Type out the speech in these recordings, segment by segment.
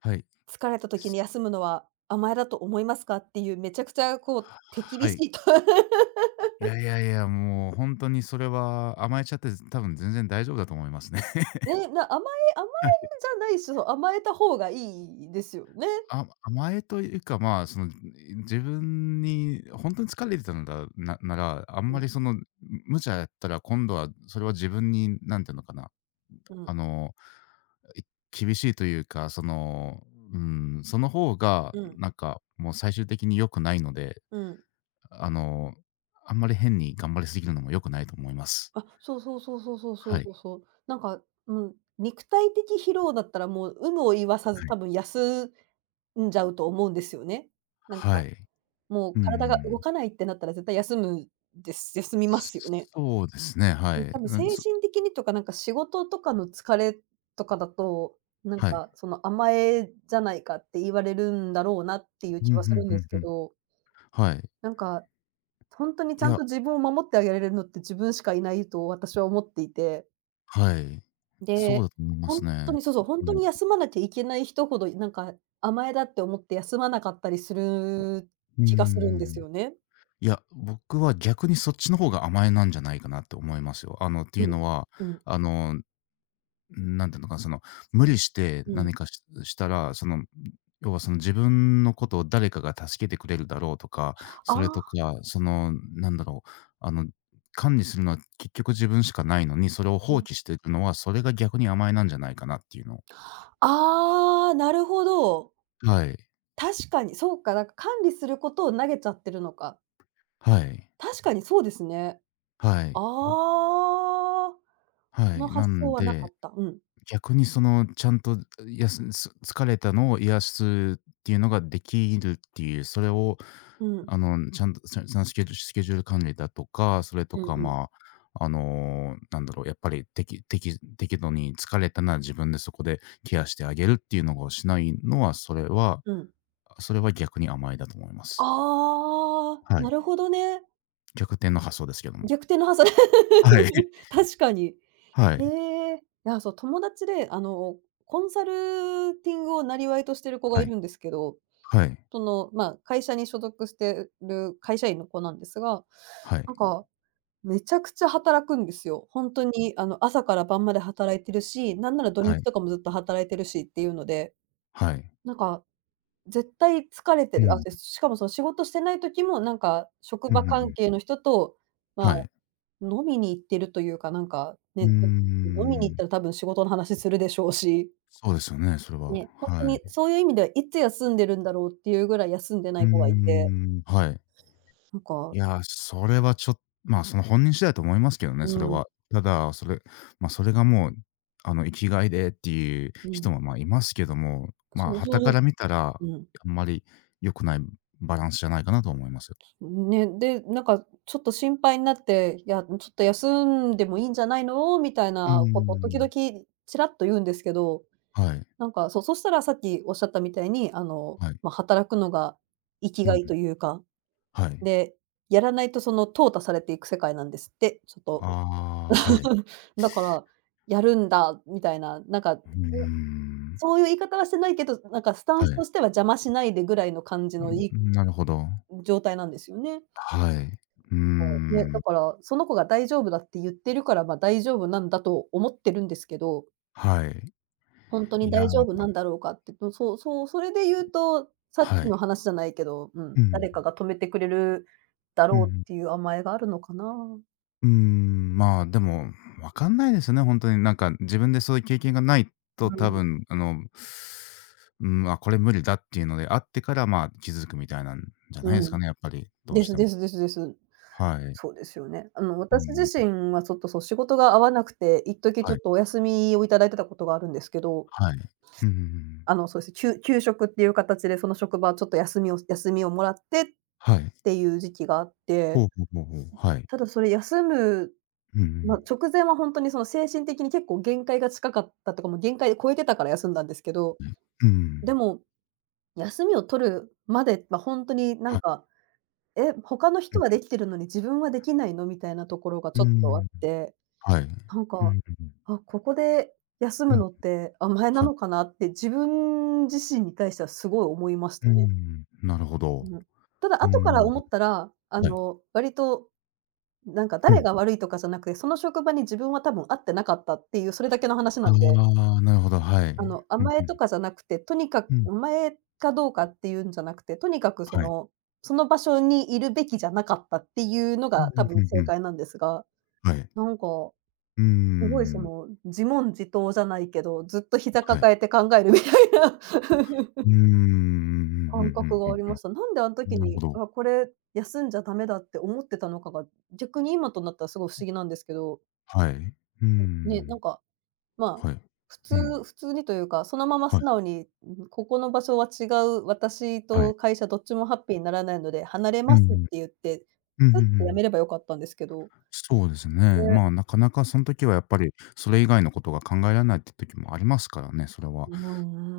はい。疲れた時にす休むのは甘えだと思いますか？っていうめちゃくちゃ手はは厳しい。いと いやいやいや、もうほんとにそれは甘えちゃって、多分全然大丈夫だと思いますね。ね、甘え甘えじゃないし、そう、甘えた方がいいですよね。甘えというか、まあ、その、自分にほんとに疲れてたのだななら、あんうまん、りその、無茶やったら今度はそれは自分に何て言うのかな、うあん、の、い厳しいというか、その、うん、その方がうん、なんかもう最終的に良くないので、うん。あの、あんまり変に頑張りすぎるのも良くないと思います。あ、そうそうそうそうそうそはうい。そうそう。なんか、うん、肉体的疲労だったらもう有無を言わさずはい。多分休んじゃうと思うんですよね。なんはか、い。もうう体が動ん。かないってなったら絶対休みますよね。そうですね、はうん、い。多分う精ん、神的にとか、なんか仕事とかの疲れとかだと、なんはい。かその甘えじゃないかって言われるんだろうなっていうう気ん、はふすんるんふでんすふけん。ど、はい。なんかほんとにちいゃんや、と自分を守ってあげられるのって自分しかいないと私は思っていて、はい。そうで、だと思いまほすんとね。にそうそう、ほうんとん。に休まなきゃいけない人ほど、なんか甘えだって思って休まなかったりするうー気がするんですん。よね。いや、僕は逆にそっちの方が甘えなんじゃないかなって思いますよ。ってういうん。のは、うん、あのなんていうのか、その、無理してうん。何かしたら、その、要はその自分のことを誰かが助けてくれるだろうとか、ああ、それとか、その、なんだろう、あの、管理するのは結局自分しかないのに、それをう放ん。棄していくのは、それが逆に甘えなんじゃないかなっていうのを、ああ、なるほど。はい。確かに、そうか、なんか管理することを投げちゃってるのか。はい。確かにそうですね。はい。ああ、はそのい。な発想んはなでかった。うん。逆にその、ちゃんとやすす疲れたのを癒すっていうのができるっていう、それを、うん。ちゃんと、スケジュール管理だとか、それとうんうか、ん。まあ、なんだろう、やっぱり適度に疲れたなら自分でそこでケアしてあげるっていうのをしないのは、それはうん。それは逆に甘えだと思います。ああ、はない。るほどね。逆転の発想ですけども。逆転の発想。はい。確かに。はへい。え。いや、そう、友達で、コンサルティングを生業としてる子がはいい。るんですけど、はい。その、まあ、会社に所属してる会社員の子なんですが、はい。なんかめちゃくちゃ働くんですよ。ほんとに、朝から晩まで働いてるし、なんなら土は日い。とかもずっと働いてるしっていうので、はい。なんか絶対疲れうてる。あ、ん。で、しかもその仕事してない時も、なんか職うんう場ん関う係ん。の人と、まはあ、い。飲みに行ってるというか、なんか、うね、ー飲みに行っん。たら多分仕事の話するでしょうし、そうですよね、それは。ね、ほんとはにい。そういう意味ではいつ休んでるんだろうっていうぐらい休んでなうーい子がいて、ん、はい。なんいか、や、それはちょっまあ、その本人次第と思いますけどね、うそれん、は。ただ、それがもう、生きがいでっていううん。人も、ま、いますけども、まあ、そうそ傍かうらそ見たら、う。うん。あんまり良くないバランスじゃないかなと思います。ね、で、なんかちょっと心配になって、いや、ちょっと休んでもいいんじゃないのみたいうーなことを時ん。々ちらっと言うんですけど、はい、なんか、そう、そしたらさっきおっしゃったみたいに、はい。まあ、働くのが生きうがん、いというか、はい。で、やらないとその淘汰されていく世界なんですって、ちょっと。ああ、はい。だから、やるんだみたいな、なんか、うーん。そういう言い方はしてないけど、なんかスタはンスとい。しては邪魔しないでぐらいの感じのいいん、なるほど。状態なんですよね。はい。うーそう、ね、だん。から、その子が大丈夫だって言ってるから、まあ、大丈夫なんだと思ってるんですけど、はい。ほんとにいや、大丈夫なんだろうかって、そうそう、それで言うと、さっはきのい。話じゃないけど、うん、うん。誰かが止めてくれるだうろうん。っていう甘えがあるのかな。うーん、まあ、でも、わかんないですね、ほんとになんか自分でそういう経験がないと多う分、うん、まあ、これ無理だっていうのであってから、まあ、気づくみたいなんじゃん、ないうですかん。ね、やっぱり、どうでしすても。ですですです。はい。そうですよね。う私自ん。身はちょっと、そう、仕事が合わなくて、一時ちはょっい。とお休みをいただいてたことがあるんですけど、はい。うんうんうん。そうです。休職っていう形で、その職場ちょっと休みをもらってっはい。ていう時期があって、ほうほうほうほう。はい。ただそれ休む、うんうま、ん。直前はほんとにその精神的に結構限界が近かったとか、もう限界を超えてたから休んだんですけど、うん。うん。でも、休みを取るまではほんとになはんい。か、え、他のう人ん。はできてるのに自分はできないの？みたいなところがうちーょっとあっん。て、はい。うんなんうか、んうん。あ、ここで休うむん、のって甘えなはい。のかなって自分自身に対してはすごい思いましうーたね。ん、なるほど。うん。ただ、うー後からん、思ったら、はい。割と、なんかう誰ん。が悪いとかじゃなくて、その職場に自分は多分合ってなかったっていう、それだけの話あなんで、あ、なるほど、はい。うん甘うえん。とかじゃなくて、とにかくうん。甘えかどうかっていうんじゃなくて、とにかくはい。その場所にいるべきじゃなかったっていうのうんうが多んう分んう正ん。解なんですが、はい。なんか、うーすごいん。自問自答じゃないけど、ずっと膝はい。抱えて考えるみたいな、うーん、うんうんうん感う覚んうがあんりうました。なんであのん。時なるほに、ど。あ、これ休んじゃダメだって思ってたのかが、逆に今となったらすごい不思議なんですけど、はい。うーね、ん。なんか、まあ、はい。うん。普通にというか、そのままはい、素直に、うん、ここの場所は違う、私はい。と会社どっちもハッピーにならないので離れうんまうすってん。言って、うんうんうスッて辞ん。めればよかったんですけど、そうですね。ね、まあ、なかなかその時はやっぱり、それ以外のことが考えられないって時もありますからね、それは。う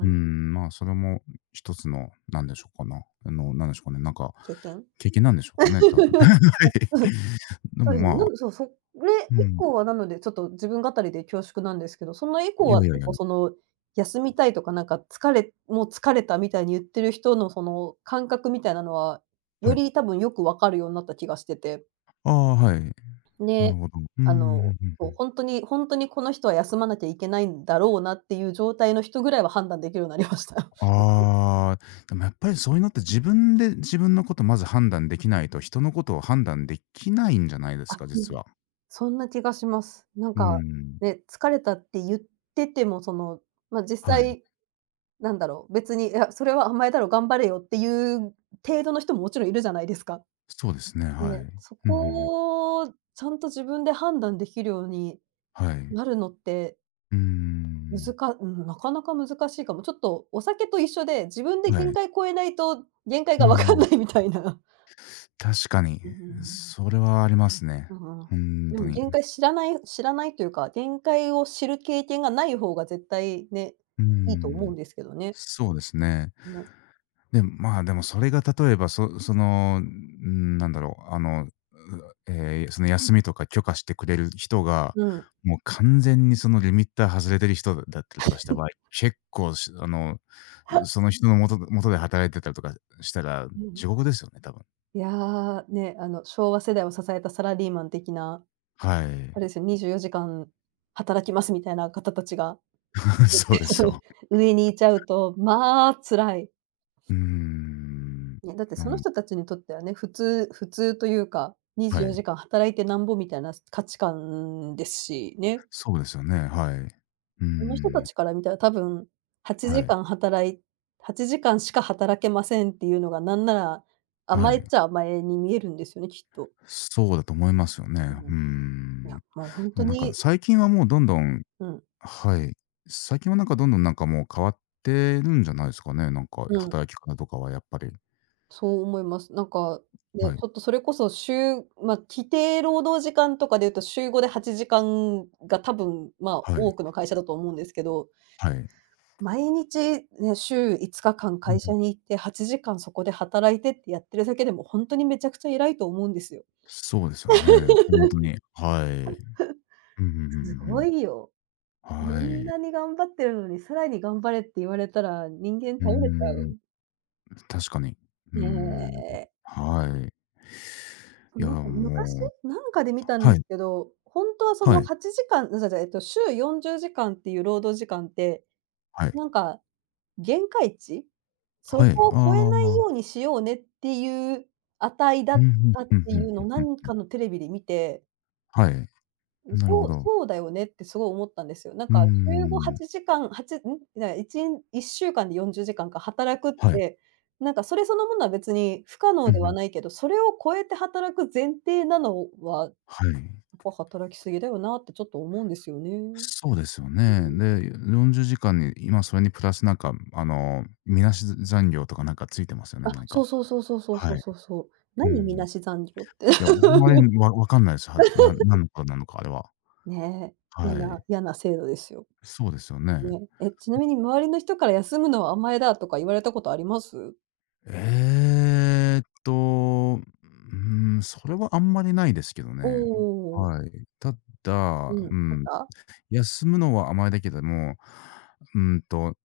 うーん。ん、まあ、それも一つの、なんでしょうかな、なんでしょうかね、なんか、経験？経験なんでしょうかね、多分。はい。でそうも、ですね。まあ、そう、それう以ん、降はなので、ちょっと自分語りで恐縮なんですけど、その以降いやいはやい結や、構休みたいとかなんかもう疲れたみたいに言ってる人のその感覚みたいなのは、はよい。り多分よくわかるようになった気がしてて。ああ、はい。なるで、ほど。うんうあの、んうんうそう、ん。ほんとにほんとにこの人は休まなきゃいけないんだろうなっていう状態の人ぐらいは判断できるようになりました。ああ、でもやっぱりそういうのって自分で自分のことまず判断できないと、人のことを判断できないんじゃないですあ、か、う実ん、は。そんな気がします。なんうか、ん、ね、疲れたって言ってても、ま、実はい。際なんだろう、別に、いや、それは甘えだろ、頑張れよっていう程度の人ももちろんいるじゃないですか。そうですね、はい。うね、んそうんうん。こをちゃんと自分で判断できるようにはい。なるのって、うーむん。ずかうん、なかなか難しいかも。ちょっとお酒と一緒で、自分では限い。界超えないと限界うがわかんん。ないみたいな。確かに、うんうんうん。それはありますね。うんうん。ほんでともに。限界知らないというか、限界を知る経験がない方が絶対ね、うーいいと思うん。んですけどね。そうですね。ね。で、まあ、でもそれが例えば、その、うーん、なんだろう、その休みとか許可してくれる人が、うん。もう完全にそのリミッター外れてる人だったりとかした場合、結構しあの、その人のもともとで働いてたりとかしたら、うんうん。地獄ですよね、多分。いやー、ね、昭和世代を支えたサラリーマン的な、はあい。れですよ、24時間働きますみたいな方たちが そうですよ。上にいちゃうと、まあ、辛い。うーん。ね、だってなそのん人たちにとってはね、普通というか、は24時い。間働いてなんぼみたいな価値観ですしね。そうですよね、はい。うーその人たん。ちから見たら多分、8は時い。間働い8時間しか働けませんっていうのがなんなら、は甘えっい。ちゃ甘えに見えるんですよね、きっと。そうだと思いますよね。ううん。ーいん。や、でもう本も当なんかに、最近はもうどんどんうん、はい。最近はなんかどんどんなんかもう変わってるんじゃないですかね、なんかうん。働き方とかはやっぱり。そう思います。なんか、ね、はい。ちょっとそれこそ週、まあ規定労働時間とかで言うと、週5で8時間が多分、まあ、はい。多くの会社だと思うんですけど、はい。毎日ね、週5日間うん会う社ん。に行って8時間そこで働いてってやってるだけでも、本当にめちゃくちゃ偉いと思うんですよ。そうですよね。本当 に。はい。うんうんすうごんいよ。うんうこん。はんい。なに頑張ってるのに、さらに頑張れって言われたら、人間うー倒れちゃん。う。確かに。うーねん。え。はい。そいう、や、なんか昔、もうなんかで見たんではすい、けど、ほんとはそはのい、8時間あ、じゃじゃ、えっと、週40時間っていう労働時間って、はい、なんか限界値？そはい。こを超えあないあ。ようにしようねっていう値だうっんうん、たってふんふいんうふのんをふなん。んかのテレビで見て、はい、うん、なるほそうど。そうだよねってすごい思ったんですよ。なんうーか週ん。8時間、8んはちん？な1ん1週間で40時間かんか働くっはい。て、なんかそれそのものは別に不可う能んでうはん。ないけど、それを超えて働く前提なのははい。働きすぎだよなってちょっと思うんですよね。そうですよね。で、40時間に今それにプラスなんか、みなし残業とかなんかついてますよね、あ、何そか。うそうそうそうそうそはうい。そうそう。う何みんなし残業って。いや、僕もあれ、分かんないです。はなん何のことなのか、あれは。ねえ、嫌はない。嫌な制度ですよ。そうですよね。ね。え、ちなみに周りの人から休むのは甘えだとか言われたことあります？えーっと、うん、それはあんまりないですけどおね。おー、はい。たうだ、ん、あうっん、た？休むのは甘えだけども、うんと、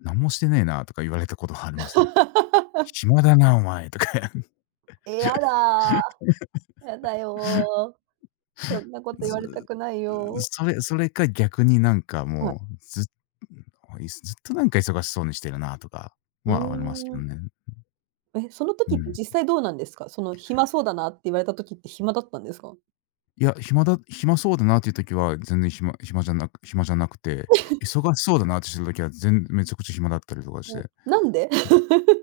「何もしてねえな」とか言われたことはありますね。「暇だなお前」とか。え、や だー、やだよー。そんなこと言われたずくないよー。それか逆になんかはい。もう、ずっとなんか忙しそうにしてるなとかうはありますけーどん。ね。え、そのう時ってん。実際どうなんですか？その、暇そうだなって言われた時って暇だったんですか？いや、暇そうだなっていう時は、全然暇じゃなくて、忙しそうだなってしてる時は、めちゃくちゃ暇だったりとかしうん、て、なんで？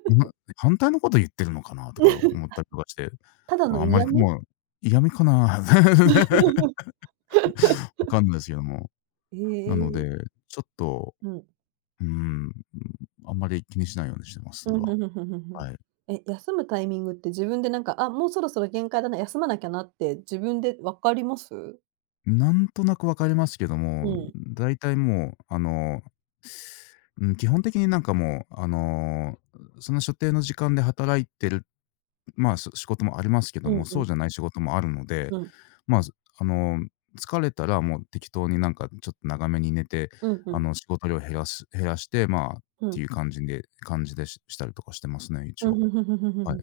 な反対のこと言ってるのかなとか 思ったりとかして、ただあのあんまり嫌味？もう嫌味かな わかんないですけども。えなので、え。ちょっと、うん。うん、あんまり気にしないようにしてます、うそれん、は。ふんふんふんふんふん。はい。え、休むタイミングって自分でなんか、あ、もうそろそろ限界だな、休まなきゃなって自分で分かります？なんとなくわかりますけどうも、ん。大体もう、うん、基本的になんかもう、その所定の時間で働いてる、まあ、仕事もありますけどうも、んうそうん。じゃない仕事もあるので、うん。まあ、あの、疲れたらもう適当になんかちょっと長めに寝て、うんうん。仕事量減らして、まあ、っうてん。いう感じでしたりとかしてますね、一うん、応。ふんふんふんふんふんふはい。ん。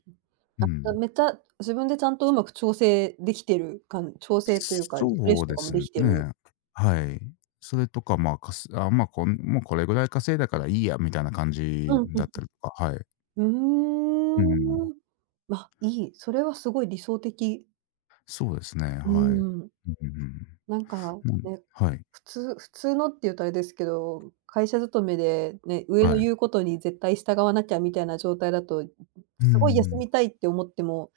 うあ、だん。めっちゃ自分でちゃんとうまく調整できてるか調整というか、リフレッそシうュとでかもすできてる。ね。はい。それとか、まあ、かすあ、まあ、こんもうこれぐらい稼いだからいいやみたいな感じうん、ふんだっふたん。りとか、はい。ううん。ーん。ま、いい、それはすごい理想的。そうですね、うはい。ーん。うんうんなんか、うん。うん、ね、はい、普通のって言うとあれですけど、会社勤めでね、上はのい。言うことに絶対従わなきゃみたいな状態だと、うすごい休ん、みたいって思っても、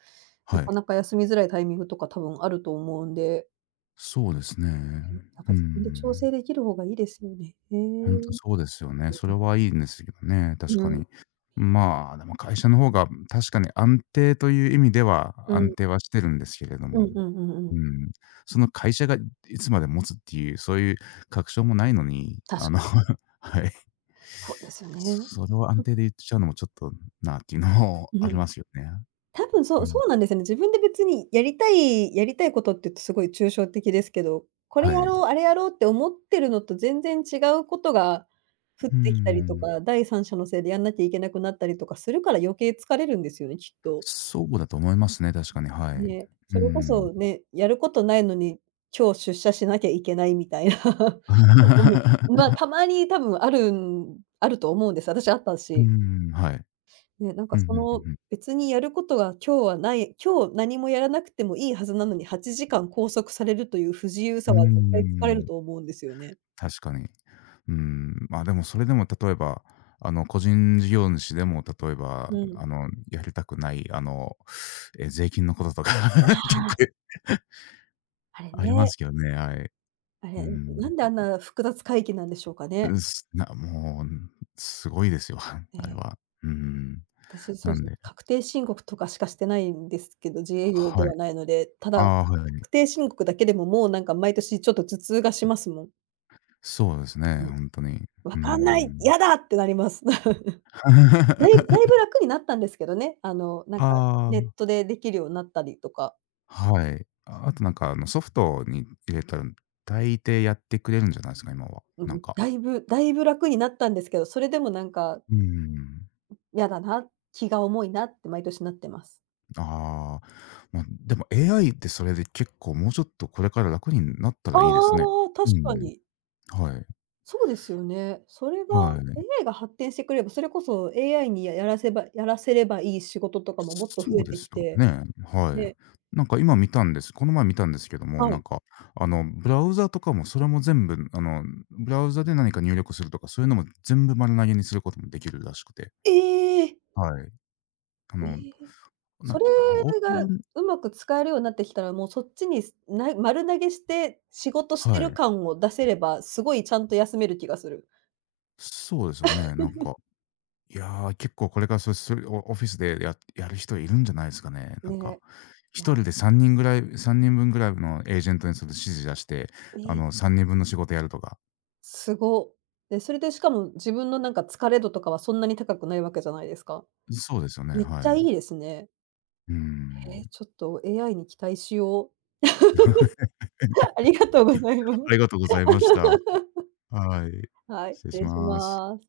はない。かなか休みづらいタイミングとか多分あると思うんで、そうですね。ね、やっうぱ自分で調ん。整できる方がいいですよね。へほんとえ。そうですよね。それはいいんですけどね、確うかん、に。まあ、でも会社の方が確かに安定という意味ではう安ん、定はしてるんですけれどうも。んうんうんううん。ん。その会社がいつまで持つっていう、そういう確証もないのに、あ確の。 かに、はい。そうですよね。それをう安ん、定で言っちゃうのもちょっとなっていうのも あうりん。ますよね。多分そううん。そうなんですよね。自分で別にやりたいことって言うとすごい抽象的ですけど、これはやろい。う、あれやろうって思ってるのと全然違うことが降っうてきたりとん。か、第三者のせいでやんなきゃいけなくなったりとかするから余計疲れるんですよね、きっと。そうだと思いますね、確かに、はい。ね、うそれこん。そね、やることないのに、今日出社しなきゃいけないみたいな ことも、ま、た まに多分あるんあると思うんです。私あったうし。ん、はい。ね、なんうかんうそんうの、んうん。別にやることが今日はない、今日何もやらなくてもいいはずなのに8時間拘束されるという不自由うさーは絶対疲れるん、と思うんですよね。確かに。うん、まあ、でもそれでも例えば、個人事業主でも例えば、うん。やりたくない、え、税金のこととか 結あ構あ、あれありまね。すけどね、はい。ねあうれ、ん。なんであんな複雑会議なんでしょうかうね。っすなもう、すごいですよ、あれね、は。うん。私そなうでんすね、で確定申告とかしかしてないんですけど、自営業ではい。はないので、たあだ、あ、はい。確定申告だけでももうなんか毎年ちょっと頭痛がしますもん。そうですうね、ん。本当に。うわーかんない、ん。嫌だってなります。だいぶ 楽になったんですけどね、あの、なんか、あネッあ。トでできるようになったりとか、はい。ああ、となんか、ソフトに入れたら、大抵やってくれるんじゃないですか、今は。うなんん、か。だいぶ楽になったんですけど、それでもなんか、うーん。嫌だな、気が重いなって毎年なってます。ああ、ま、でも AI ってそれで結構もうちょっとこれから楽になったあらあいいですね。ああ、う確かん。に。はい。そうですよね。それはが い。AI が発展してくれば、それこそ AI にらせばやらせればいい仕事とかももっと増そうえでてすきよて、ね。はい。ねなんか今見たんですこの前見たんですけども、はなんい。か、ブラウザとかもそれも全部、ブラウザで何か入力するとか、そういうのも全部丸投げにすることもできるらしくて。ええ！はい。あえのえ。なそんれか、オープがンうまく使えるようになってきたら、もうそっちに、丸投げして、仕事しはてるい。感を出せれば、すごいちゃんと休める気がする。そうですよね。なんか、いやー、結構これからそれオフィスでやる人いるんじゃないですかね。なんか、ね。いや、一人で3人分ぐらいのエージェントにそれ指示出して、ええ、3人分の仕事やるとか。すご。で、それでしかも自分のなんか疲れ度とかはそんなに高くないわけじゃないですか。そうですよね、めっはちゃいい。いですね。うえ、ん。ちょっと AI に期待しよう。ありがとうございまあす。りがとうございました。はい。はい、失礼失し礼します。ます。